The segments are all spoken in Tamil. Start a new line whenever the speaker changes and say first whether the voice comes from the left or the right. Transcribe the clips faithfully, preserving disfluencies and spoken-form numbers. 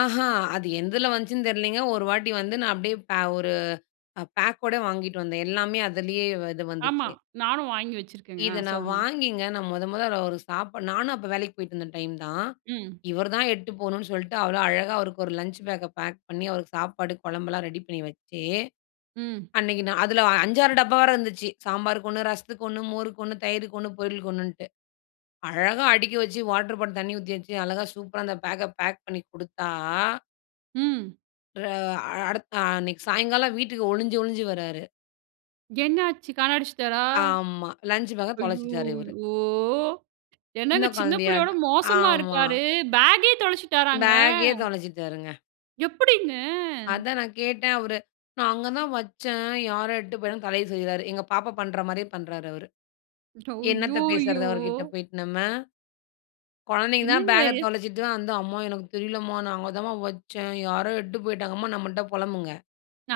left: ஆஹ, அது எதில வந்துச்சுன்னு தெரியலைங்க ஒரு வாட்டி வந்து நான் அப்படியே பே ஒரு பேக்கோட வாங்கிட்டு வந்தேன். எல்லாமே அதிலேயே இது
right: ஆமா.
left: வந்துச்சு.
right: நானும் வாங்கி வச்சுருக்கேங்க
left: இத
right: அ
left: நான்
right: சொல்லுங்க.
left: வாங்கிங்க, நானும் மொதொ மொதொ அவருக்கு சாப்பாடு நானும் அப்போ வேலைக்கு போயிட்டு இருந்த டைம் தான்.
right: ம்.
left: இவர் தான் எட்டு போவணும்ன்னு சொல்லிட்டு அவ்வளோ அழகா அவருக்கு ஒரு லஞ்ச் பேக்க பேக் பண்ணி அவருக்கு சாப்பாடு குழம்பெல்லாம் ரெடி பண்ணி வச்சு.
right: ம்.
left: அன்னைக்கு நான் அதில அஞ்சாறு டப்பா வேற இருந்துச்சு சாம்பாருக்கு ஒண்ணு, ரசத்துக்கு ஒண்ணு, மோருக்கு ஒண்ணு, தயிருக்கு ஒண்ணு, பொரியளுக்கு ஒண்ணு,ன்னுட்டு அழகா அடிக்க வச்சு வாட்டர் பாட்டில் தண்ணி ஊத்தி வச்சு அழகா சூப்பரா அந்த பேக்க பேக் பண்ணி குடுத்தா
right: ம்.
left: அ அடுத்த அன்னைக்கு சாயங்காலம் வீட்டுக்கு ஒளிஞ்சு, ஒளிஞ்சு வர்றாரு.
right: என்னாச்சு காண அடிச்சிட்டாரா?
left: ஆமா லஞ்ச் பேக்க தொலச்சுட்டாரு இவரு.
right: அய்யோயோ!
left: சின்ன
right: என்னங்க சின்ன பிள்ளையோட
left: குழந்தையாட்டு.
right: மோசமா
left: ஆமா.
right: இருக்காரு. பேக்கே தொலைச்சுட்டாராங்க?
left: பேக்கே தொலைச்சுட்டுருங்க.
right: எப்படிங்க?
left: அதான் நான் கேட்டேன். அவரு, "நான் அங்க தான் வச்சேன். யாரோ எட்டு போய்" தலைய சொரியிறாரு. எங்க பாப்பா பண்ற மாரியே பண்றார் அவரு. என்னத்த பேசுறது
right: அய்யயோ.
left: அவருகிட்ட போயிட்டு நம்ம. குழந்தைங்க தான்
right: என்னங்க.
left: பேக்க தொலைச்சுட்டு தான் வந்து, "அம்மா எனக்கு தெரியல மா, நா அங்க தாம்மா வச்சேன். யாரோ எட்டு போய்ட்டாங்க அம்மா," நம்மள்ட்ட புலம்புங்க.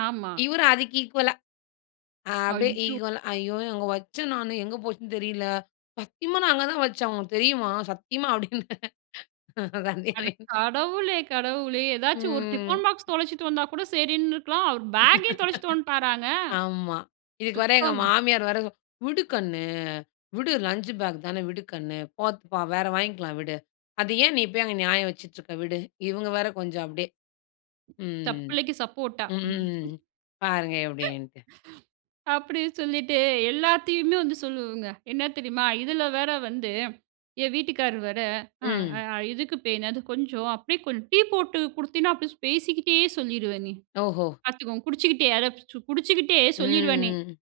right: ஆமா.
left: இவர் அதுக்கு இக்வால்லா. அ அப்படியே
right: அய்யோ.
left: ஈக்வல "ஐயோ, அங்க வச்சேன் நானு எங்க போச்சுன்னு தெரியல. சத்தியமா நான் அங்க தான் வச்சேன் உனக்கு தெரியுமா சத்தியமா," அப்படின்.
right: அட
left: கண்டுக்கவேயில்ல.
right: கடவுளே, கடவுளே. எதாச்சும் ஒரு
left: ம்.
right: டிஃபன் பாக்ஸ் தொலைச்சிட்டு வந்தா கூட சரின்னு இருக்கலாம். அவரு பேக்கே தொலைச்சிட்டு வந்ட்டாராங்க.
left: ஆமா இதுக்கு வர எங்க
right: சுத்தோங்க.
left: மாமியார் வேற, "விடு கண்ணு விடு. லஞ்ச் பேக் தானே விடு கண்ணு போட்டுபோ வேற வாங்கிக்கலாம் விடு. அதை ஏன் நீ போய் அங்க நியாயம் வச்சுட்டு இருக்க விடு." இவுங்க வேற கொஞ்சம் அப்படியே.
right: தப்
left: ம்.
right: பிள்ளைக்கு சப்போர்ட்டா.
left: ம். பாருங்க எப்படின்ட்டு.
right: அப்படின்னு சொல்லிட்டு எல்லாத்தையுமே வந்து சொல்லுவங்க என்ன தெரியுமா? இதில வேற வந்து என் வீட்டுக்காரர் வேற
left: ம்.
right: அ எதுக்கு பே "அது கொஞ்சம் அப்படியே கொஞ்சம் டீ போட்டு குடுத்தினா அப்படியே பேசிக்கிட்டே சொல்லிருவேன்னே."
left: ஓஹோ!
right: பார்த்துக்கோங்க குடிச்சுகிட்டே அத குடிச்சுகிட்டே சொல்லிருவேன்னே.
left: ம்.